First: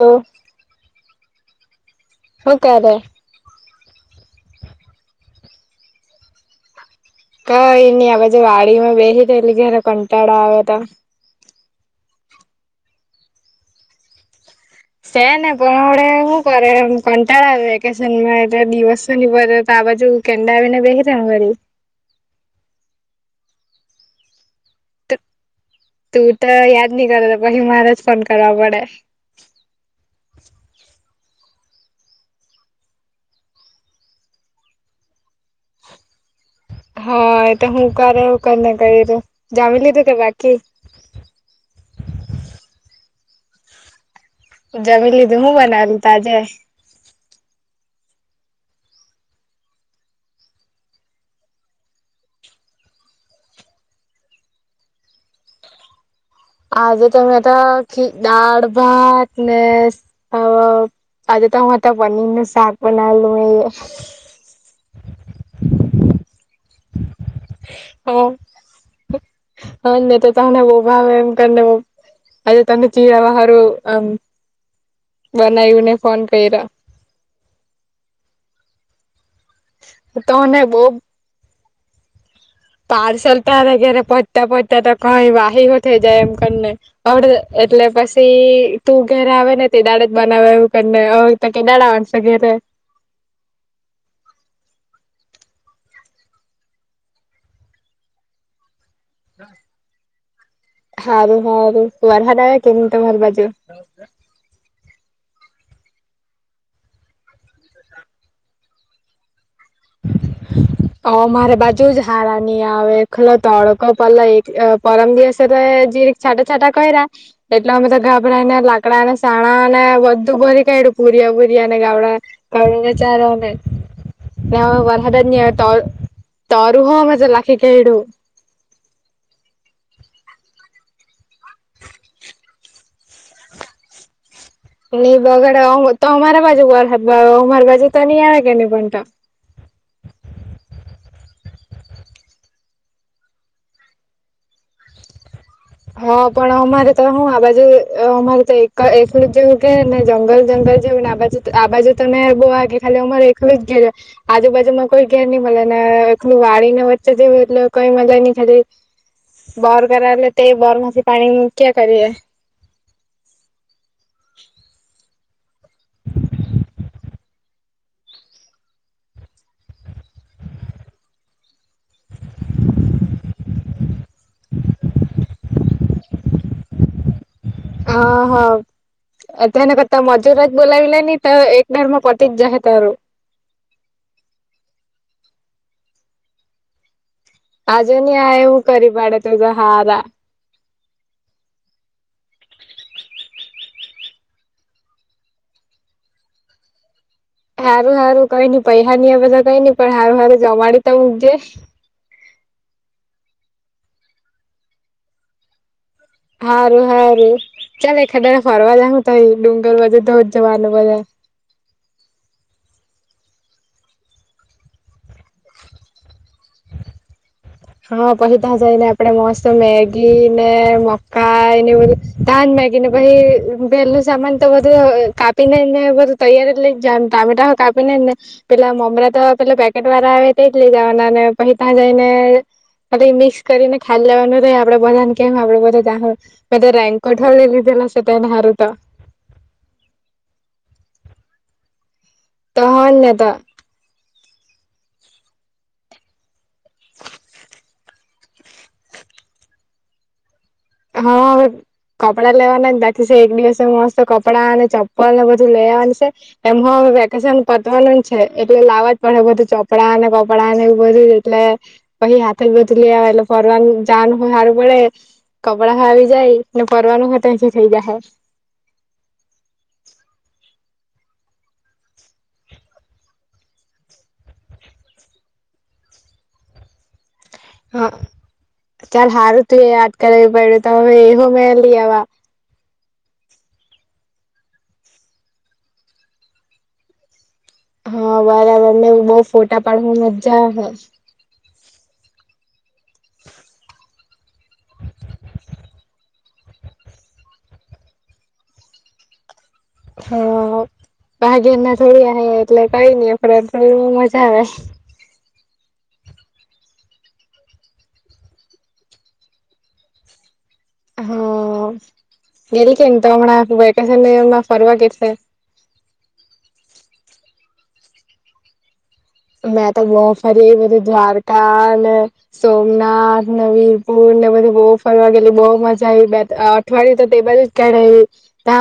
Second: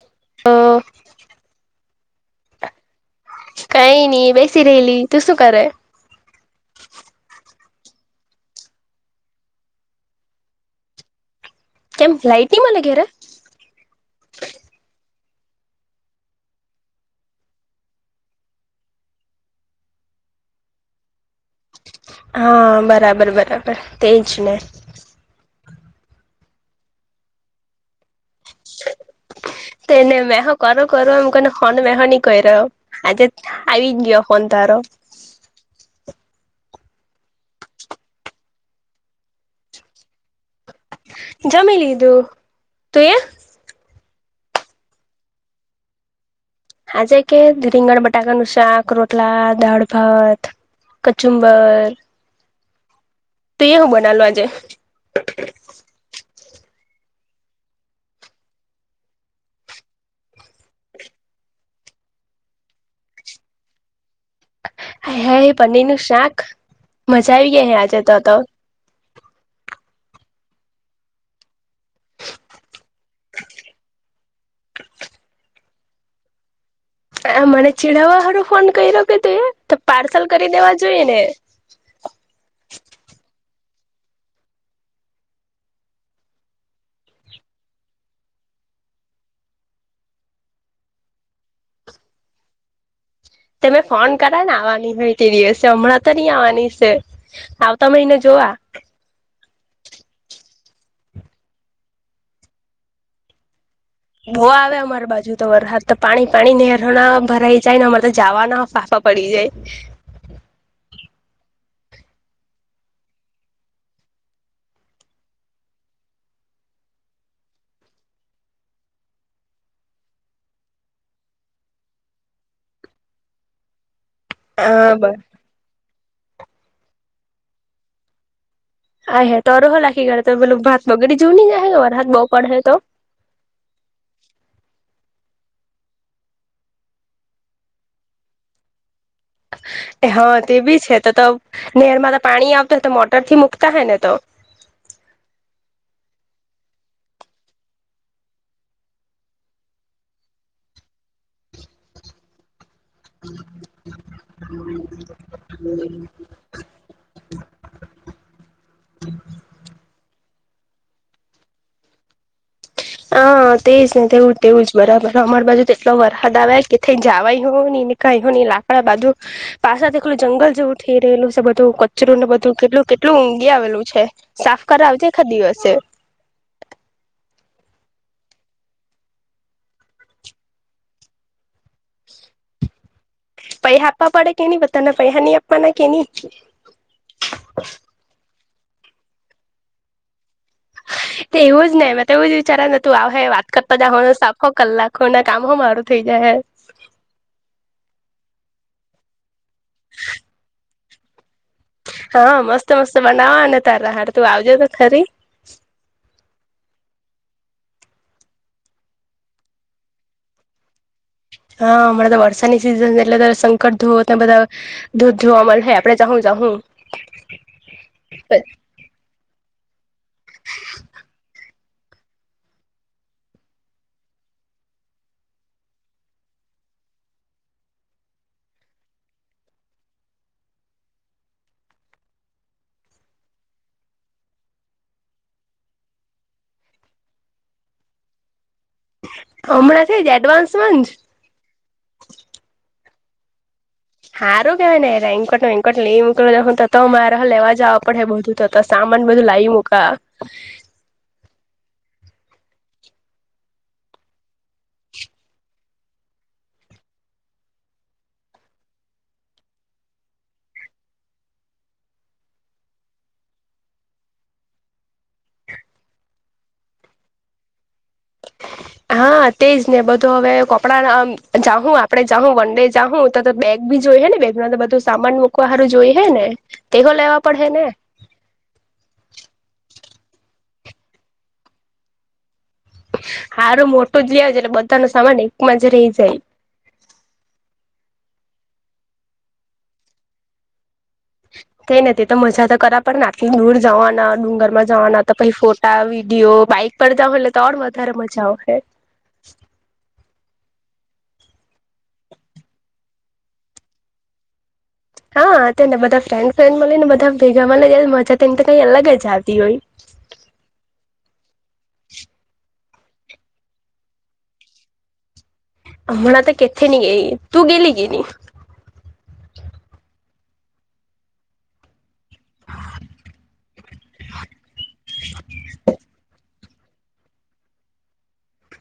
શું અ કરે કઈ નહી બેસી રહેેલી તું શું કરે કઈ નહી આજ વાડીમાં બેસી તો એલી ઘરે કંટાળો આવ ત કેમ લાઇટિમાં લ ઘેરા સે ને પણડે શું કરે એ કંટાળા વેકેશન માં એટલે દિવસોની પે આ બાજ કેન્ડા આવીને બેણ ગરી હા બરાબર બરાબર તે જ ને તું તો દ નહી કર પછ મહારાજ ફન કર તેને મે હા કરો કરો એમ ને ફન મેહન કહી રહ્યો આજે આવી ગયો ફન તારો હા એ તો હું કરું કરને કરી જામી લીધું કે બાકી જમી લીધું તું એ પૂજા મી લ હતીું હું બનાલ તાજા હા જે કે રીંગણ બટાકાનુંું શાક રોટલા દાળ ભાત કચુંબર તો એ હું બનાલો આજે આજે તમે ખી દાળ ભાત નસ અજ તો માત પનીર ન સાક બનાાલું મે આજે હે પનીર નું શાક મજા આવી ગયા હે આજે તો તો હ તો તને બહુ ભાવે એમ કરીને બ અે તમે ચીરાવ હારું હમ બનાવ્યુંને ફોન કર્યા આ મને ચીડાવવા હળો ફોન કરી્યો કે તું તો પાર્સલ કરી તને દેવા બહુ જોઈએ ને પાર્સલ તારગેરે પતતા પતા તો કઈ વાહીઓ થઈ જાય એમ કરીને એટલે પછી તું ઘરે આવે ને તે દાડે જ બનાવે એવું કરીને કે દાડા વાણશે ઘેરે હ તમે ફોન કરાવ ને આવવાની હોય તે દિવસે હમણાં તો નહી આવવાની છે આવતા મહિને જો કવા સારું સારું વાર હાર આવ કેમ તમારી બાજુ બો આવે અમારી બાજુ તો વરસાદ તો પાણી પાણી નહેરો ના ભરાઈ જાય ને અમારે તો જવાના ફાફા પડી જાય અ મારે બાજુ જ હારાની આવે ખલો તડકો પલો એક પરમ દિવસ છાટા છાટા ક્યા એટલે અમેધ ગાભરા ને લાકડાને સાણા ને બધું બરી ક પુરયા પુરીયાને ગડા ગડ ચારને હા બર વદ તરું હ લખી કેડું હા હ તોરોહો લખી ગયાે તો પેલું ભાત વગેરે જો નની જાયર હાથ બહઉ પડે તો બગડ તો અમારા બાજુ બ અમારી બાજુ તો નહી આવે કે નહી પણ હા તે બી છે તો તો નેર માં તો પાણી આવત હોય તો મોટર થી મુકતા હોય ને તો હા પણ અમારે તો હું આ બાજુ અમારે તો એક એલું જ જેવું કે ને જંગલ જંગલ ને આ બાજુ તમેને બો ખાલી અમારે એકલું જ ઘેર આજુબજુમાં કોઈ ઘેર નહી મળે ને એકલું વાડી ને વચ્ચે જેવું એટલે મજા ખાલી બોર કરાવે તે બોર માંથી પાણી મૂ ક્યા કરીએ હ તે જ ને તેવું તેવું જ બરાબર રમણ બાજુ તો એટલો વરસાદ આવે કે થઈ જવાય હોવ ન નીકળ હો ન લાકડા બાજુ પાસાથી જંગલ જેવું થઈ રહેલું છે બધું કચરું ને બધું કેટલું કેટલું ઊંઘી આવેલું છે સાફ કરજે શખાદીિવ છે અહો એ તને કતા મજરાજ બોલાવલાની તો એક દારમાં પતી જ જશે તારું પૈસા આપવા પડે કે ન બધાના પૈસા નહી આપવાના કેની [unintelligible] આજે નહી આ એવું કરી પાડે તો તો હારા એવું જ ને મે તો એવું જ વિચારેને તું આવ હે વાત કરતા જવાનું સાફ હો કલાકો ને કામ હો મારું થઈ જાય હે સારું સારું કઈ નઈ પૈસા નની હવેધા કઈ નઈ પણ સારું સારું જવાડી ત મકજે હા મસ્ત મસ્ત બનાવા અને તારા હાર તું આવજે ખરી હા રું હા રું ચાલલે ખડા ફરવા જ હ તો ડુંગર બાજુ તો જ જવાનું બધા હા હમણાં તો વરસાાની સિઝન એટલે સંકટ ધોવ બધા દૂધ ધવા અમા આપડે જ હહું હા પહીતા જાયને આપડે મસ્ તો મેગી ને મકાઈને બધું તજ મેગી ને પછી પહેલું સામાન તો બધું કાપીને ને બધું તૈયારી લ ટામેટા કાપીને ને પેલા મમરા તો પટ પેકેટ વાળા આવે તે જ લઈ જવાના પછી ત્યાં જઈને મિક્સ કરીને ખાલી લેવાનું ર આપડે બધા ને કેમ આપડે બધાધા રેન્કોટ હો એલા સતા એને હારતા હમણાં થઈ જ એડવાન્સમાં જ તો હનેતા- હારું કેવાય ને રેંકટ વેંકટને એ મોકલો હ તો મારે લેવા જવા પડે બધું તો સામાન બધું લાવ મુકા હા કપડાં લેવાના જ બાકી છે એક દિવસે મસ્ત કપડાં અને ચપ્પલને બધું લેવાની છે એમાં વેકેશન પતવાનું છે એટલે લાવવા જ પડે એ બધું ચોપડા ને કપડા ને એવું બધું એટલે. કહી હાથે ગત લ એલે ફરવાન જાાન હો હારું પડે કપડાં આવી જાય ને ફરવાનું ખત થઇ જાય હ. હા તેજ ને બધું હવે કપડા જાઉં આપડે જાઉં વન ડે જાઉં તો બેગ બી જોઈ હે ને બે બધું સામાન મૂકવાારું જોઈ હે ને તેો લેવા પડે ને હા ચાલ હારું તું એ કેલાવી પડું તમેવે એ હમલી્યાવા હારું મોટું જ લજ એટલે બધા ન સામાન એકમાં જ રહી જાય હા વારાવારને બઉ ફોટા પાડવાું મજા હ થઈ નથી તો મજા તો કરા પણ આટલી દૂર જવાના ડુંગર માં જવાના તો પઈ ફોટા વિડીયો બાઈક પર જઉ એટલે તોણ વધારે મજા આવશે. [inaudible] ભાગી ના થોડી એટલે કઈ નઈ થોડી મજા આવે. હા તેને બધા ફ્રેન્ ફન્ડ લ ને બધા ભેગા મળ મજાને કઈ અલગ જ આવતી હોય. [inaudible] હ ગેલી કે ને તો હમણાં વેકેશન એમાં ફરવા કેશે. હમણાં તો કેથે નની ગઈ તું ગેલી કે ન મેં તો ગો ફરીધી દ્વારકા સોમનાથ નવીરપુર ને બધી બહુ ફરવાર ગેલી બહુ મજા આવી પઠવાળય તો ટેબલ કે ત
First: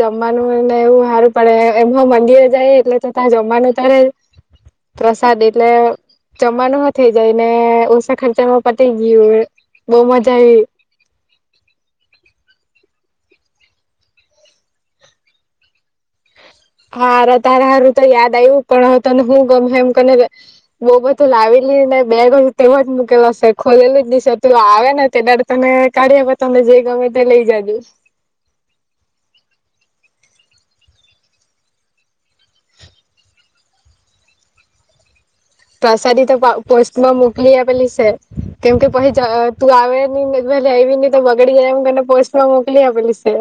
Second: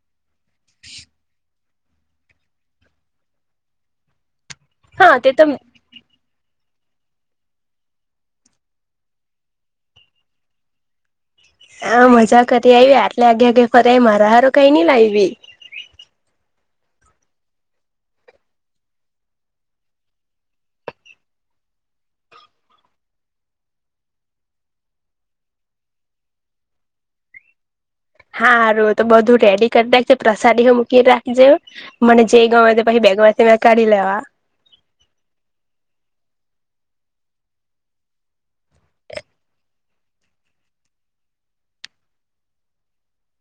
જમવાનું ને એવું સારું પડે એમ મંદિર જાય એટલે તો ત જમવાનું તારે હા તે પ્રસાદ તો એટલે જવાનું થઇ જાય ને ઓછા ખર્ચામાં પટી ગયું હોય. બહુ મજા આવી. હ મજા કરી આવી આટલે આગ આગે ફર મારા હારો કઈ નઈ લાવી. હાર તારા હારું તો યાદ આવ્યું પણ તને હું ગમે એમને બહ બધું લાવી બેગય તેવ જ મૂકેલો હશે ખોલેલું જ દશેટલું આવે ને તે દ તમે કાઢ્યા તને જે ગમે ત્યા લઈ જ દ હાારુ તો બધું રેડી કર રાખજે પ્રસાદી હો મૂકી રાખજે મને જે ગમે તે પહિ બેગમાંથી મે કાડી લેવા. પ્રસાદી તો પ પોસ્ટમાં મુકલી આપેલી સે. કેમ કે પહિ તું આવે ની [unintelligible] બગડી જાય એમ કરને પોસ્ટમાં મોકલી આપેલી સે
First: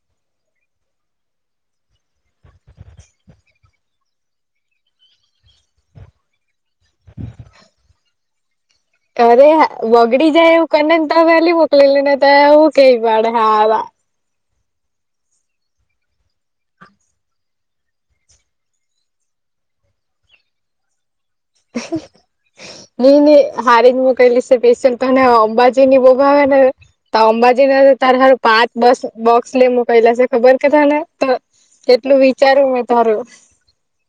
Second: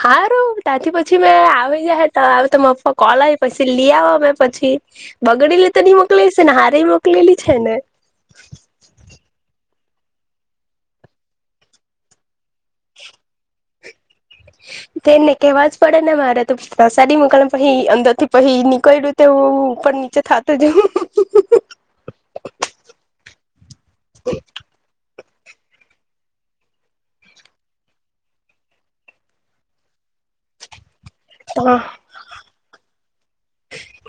હાારું તાથી પછી મે આવી જાહે તો માપા કોલ પસી લીયાવા મે પછી બગડેલી તો ની મોકલેલી સે ને હારી મોકલેલી છે ને અરે બગડી જાય એવું કરનેને તો વેલી મોકલેલી ને તે એવું કઈ પાડે હારા [inaudible] તેને કેવા જ પડે ને મારે પ્રસાદી [unintelligible] પહિ અંદર થી પહિ નીકળ્યું તો એવું એવું નીચે થાતો જવું નઈ નઈ હારી જ મોકલી છે પેશિયલ તને અંબાજી ની બો ભાવે ને તો અંબાજી ન તારું હારુ પાંચ બોક્સ લે મુકેલા છે ખબર કે તને તો જવું કેટલું વિચારું મેં તારું.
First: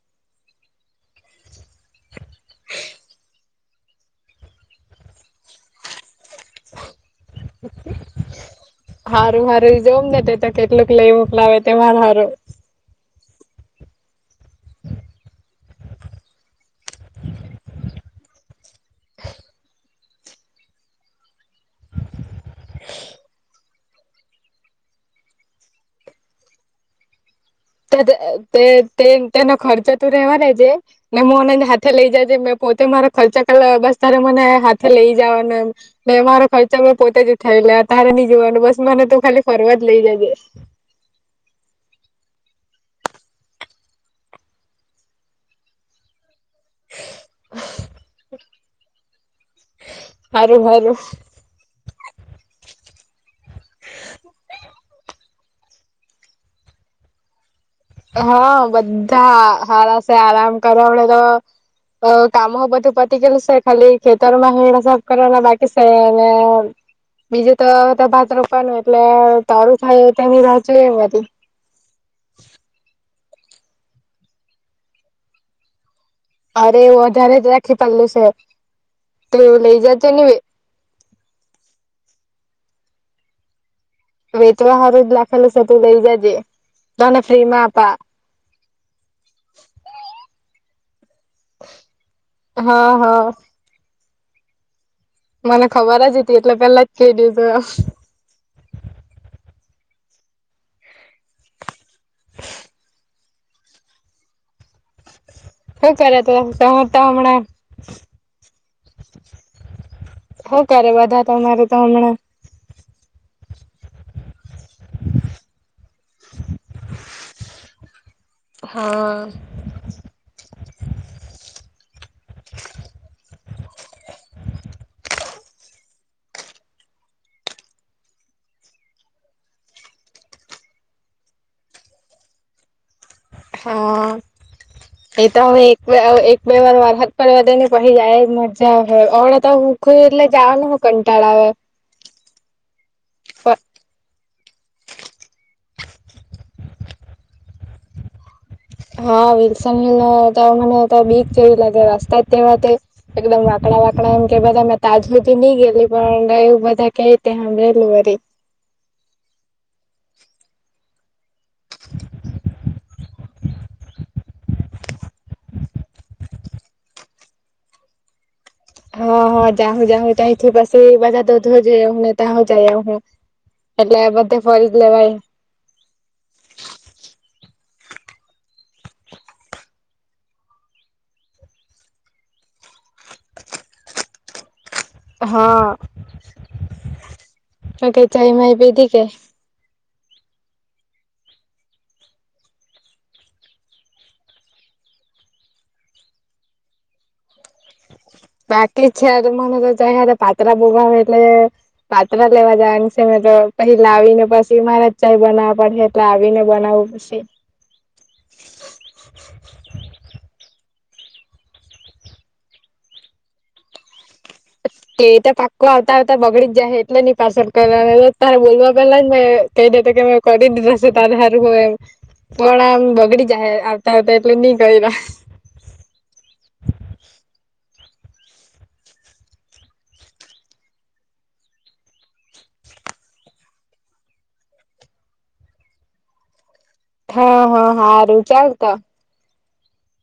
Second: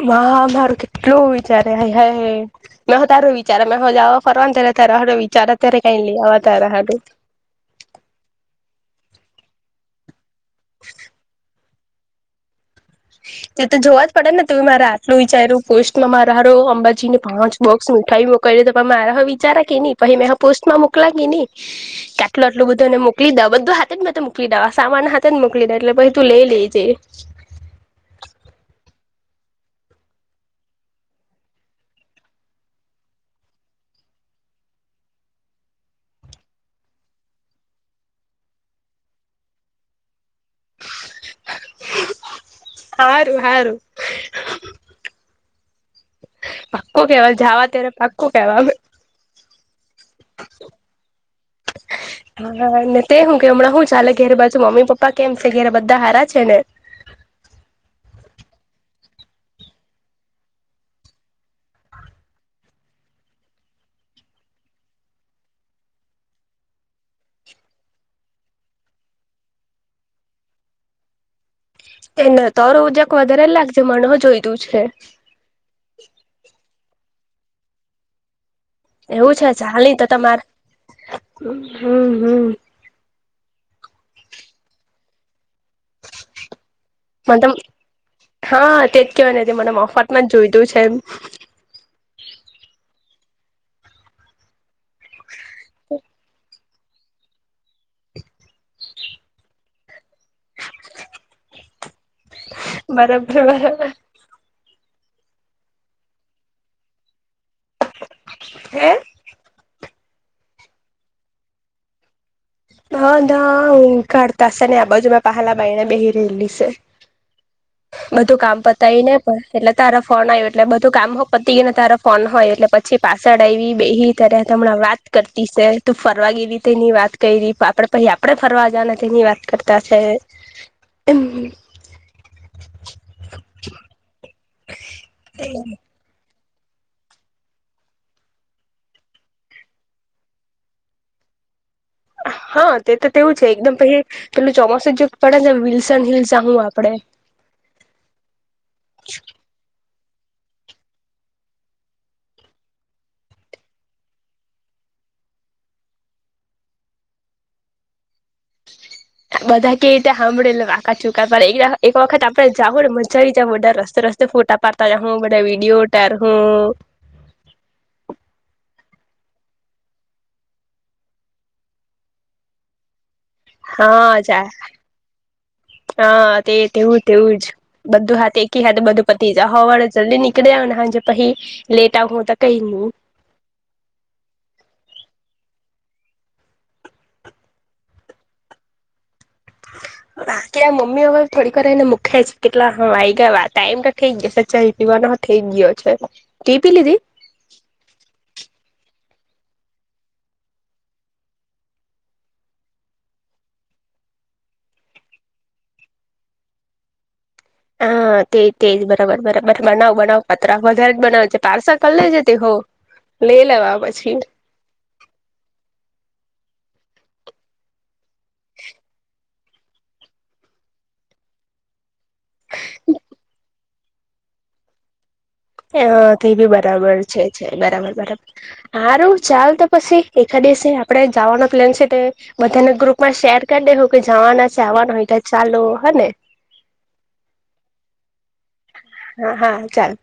મારું કેટલું વિચાર હાય હાય હ મે હો તારું વિચારા મે હો જવા ફરવા ત્યારે તારા હારું વિચારા ત્યારે કઈ લીયાવા તાર હારું. હારું હારું જોમ ને તે તો કેટલુંક લઈ મોકલાવે તે માર હારું તે તો જોવા જ પડે ને તું મારે આટલું વિચાર્યું પોસ્ટમાં મારા હારુ મીઠાઈ ની પાંચ બોક્સ મીઠાઈ મોકયલી તો પણ મારા હવે વિચારા કેને પહિ મેં હો પોસ્ટ મા મોકલા કે ની કે આટલું આટલું બધું એને મોકલી દેવા બધુ હાથે જ મોકલી દેવા સામાન હાથે ને મોકલી દે એટલે પહિ તું લઈ લેજે તે તે તેનો ખર્ચો તું રેવા લેજે ને મને હાથે લઈ જાજે મે પોતે મારો ખર્ચા કર લેવા બસ તારે મને હાથે લઈ જવાનો એમટલે મારો ખર્ચા પોતે જ ઊથાઈ લેવા મારે ની જોવાનું બસ મને તો ખાલી ફરવા જ લઈ જજે હારું હારું પાક્કું કેવા જવા ત્યારે પાક્કું કેવા હારું હારું હને તે હું કે હમણાં હું ચાલે ઘેર બાજુ મમ્મી પપ્પા કેમ છે ઘરે બધા હારા છે ને હા બધા હારાશે આરામ કરે અવળે તો અ કામ હો બધું પતી ગલું સે ખાલી ખેતરમાં હેળસાબ કરવાના બાકી છે અને બીજું તો ત્યાં ભાત રોપવાનું એટલે તરું થાય તેની રાહ જોઈ [unintelligible] એને તારો જક વધારે જ લાખજે મને હો જોઈ તું છે અરે વધારે જ રાખી પડલું છે. એવું છે ચાલ ન તો તો માર હમ હમ વેચવા હારું જ લાખેલું છે તું લઈ જજે તને મને તમ ફ્રીમાં આપા હા તેજ કેવાની હતી મને મફત માં જ જોઈતું છે એમ હા હા મને ખબર જ હતી એટલે પેલા જ કેય દીધું બરાબર બરાબર. હું કરે તો તો હમણાં હે હું કરે બધા તમારે તા હમણાં હ નાા ઊંઘ કાડતાશે ને આ બાજુમાં પાહલા બાાઈને બેહી રેયલી સે [inaudible] બધું કામ પતાયને હા પણ એટલે તારા ફોન આયવો એટલે બધું કામ હો પતી ગીય ને તારા ફોન હો આયવો એટલે પછી પાસ તડ આવી બેયહી તારે હાટે હમણાં વાત કરતી સે તું ફરવા ગેલી તેની વાત કયરી આપડે પછી આપડે ફરવા જના તેની વાત કરતા છે. [inaudible] હા એ તો હવે એક એક બે વાર વારહદ પણ વધે ને પહી જાય મજા આવે ઓડતા હુંખું એટલે જવાનું હું કંટાળા આવે હા તે તો તેવું છે એકદમ પ પેલું ચોમાસું જગ પડે ને વિલસન હિલસ હું આપ કપડે હા વિલસન મને તો બીક જેવી લાગે રસ્તા જ તેવા એકદમ વાકડા વાકડા એમ કે બધા મેં તાજુથી નહી ગેલી પણ એવું બધા કેમ રેલું વરી [inaudible] બધા કેઈ રીતે સાંભળેલ આકા ચુકા એક વખત આપડેાવું ને મજા આવી જ બર રસ્તો રસ્તે ફોટા પાતા જ હું બા વિડીયો ટર હું [unintelligible] હ હ જા હું જા હું જઈથી પાસી બાજા દઉધ જે હને ત હું જાય આવ હું એટલે હા બધે ફરી જાય જ લેવાય હા તે તેવું તેવું જ બધું હાથ એકી હાથ બધું પતિજ હોવાળે જલ્દી નીકળી આવ ને હજ પછી લેટ આવ હું તો કઈ [inaudible] [inaudible] હા તો કે ચાય માય પીધી કે [inaudible] કે આ મમ્મી બા થોડીકર એને મૂખે છે કેટલા હા આ આવી ગયા ટાઈમ તો થઈ જ ગ સાચ્ પીવા થઈ ગયો છે ટ પી લીધી [inaudible] બાકી છે મને તો જ પાતત્ર બોગ એટલે પાતત્ર લેવા જાય પેલા આવી ને પછી મારે ચાય બનાવવા પડશે એટલે આવીને બનાવવું પછી હ તે તેજ બરાબર બરાબર બનાવ બનાવ પતરા વધારે જ બનાવે છે પાર્સાલ કર લે છે તે હો લે લેવા પછી અચ કે ત પાક્કો આવતા આવતા બગડી જાય એટલે નહ પાછંદ કરવા ત બોલવા પેલા જ મેં કહી દે કે કરી દીધા છે તારું એમ પણ આમ બગડી જ આવતા હતા એટલે નઈ ક તે બી બરાબર છે છે બરાબર બરાબર સારું ચાલ તો પછી એા આપણે જવાનો પ્લેન છે બધાને ગ્રુપ માં શેર કરી દેહ કે જવાના છે આવવાનોટલે હાલો હને હા હા સારું ચાલતા હા હા ચાલ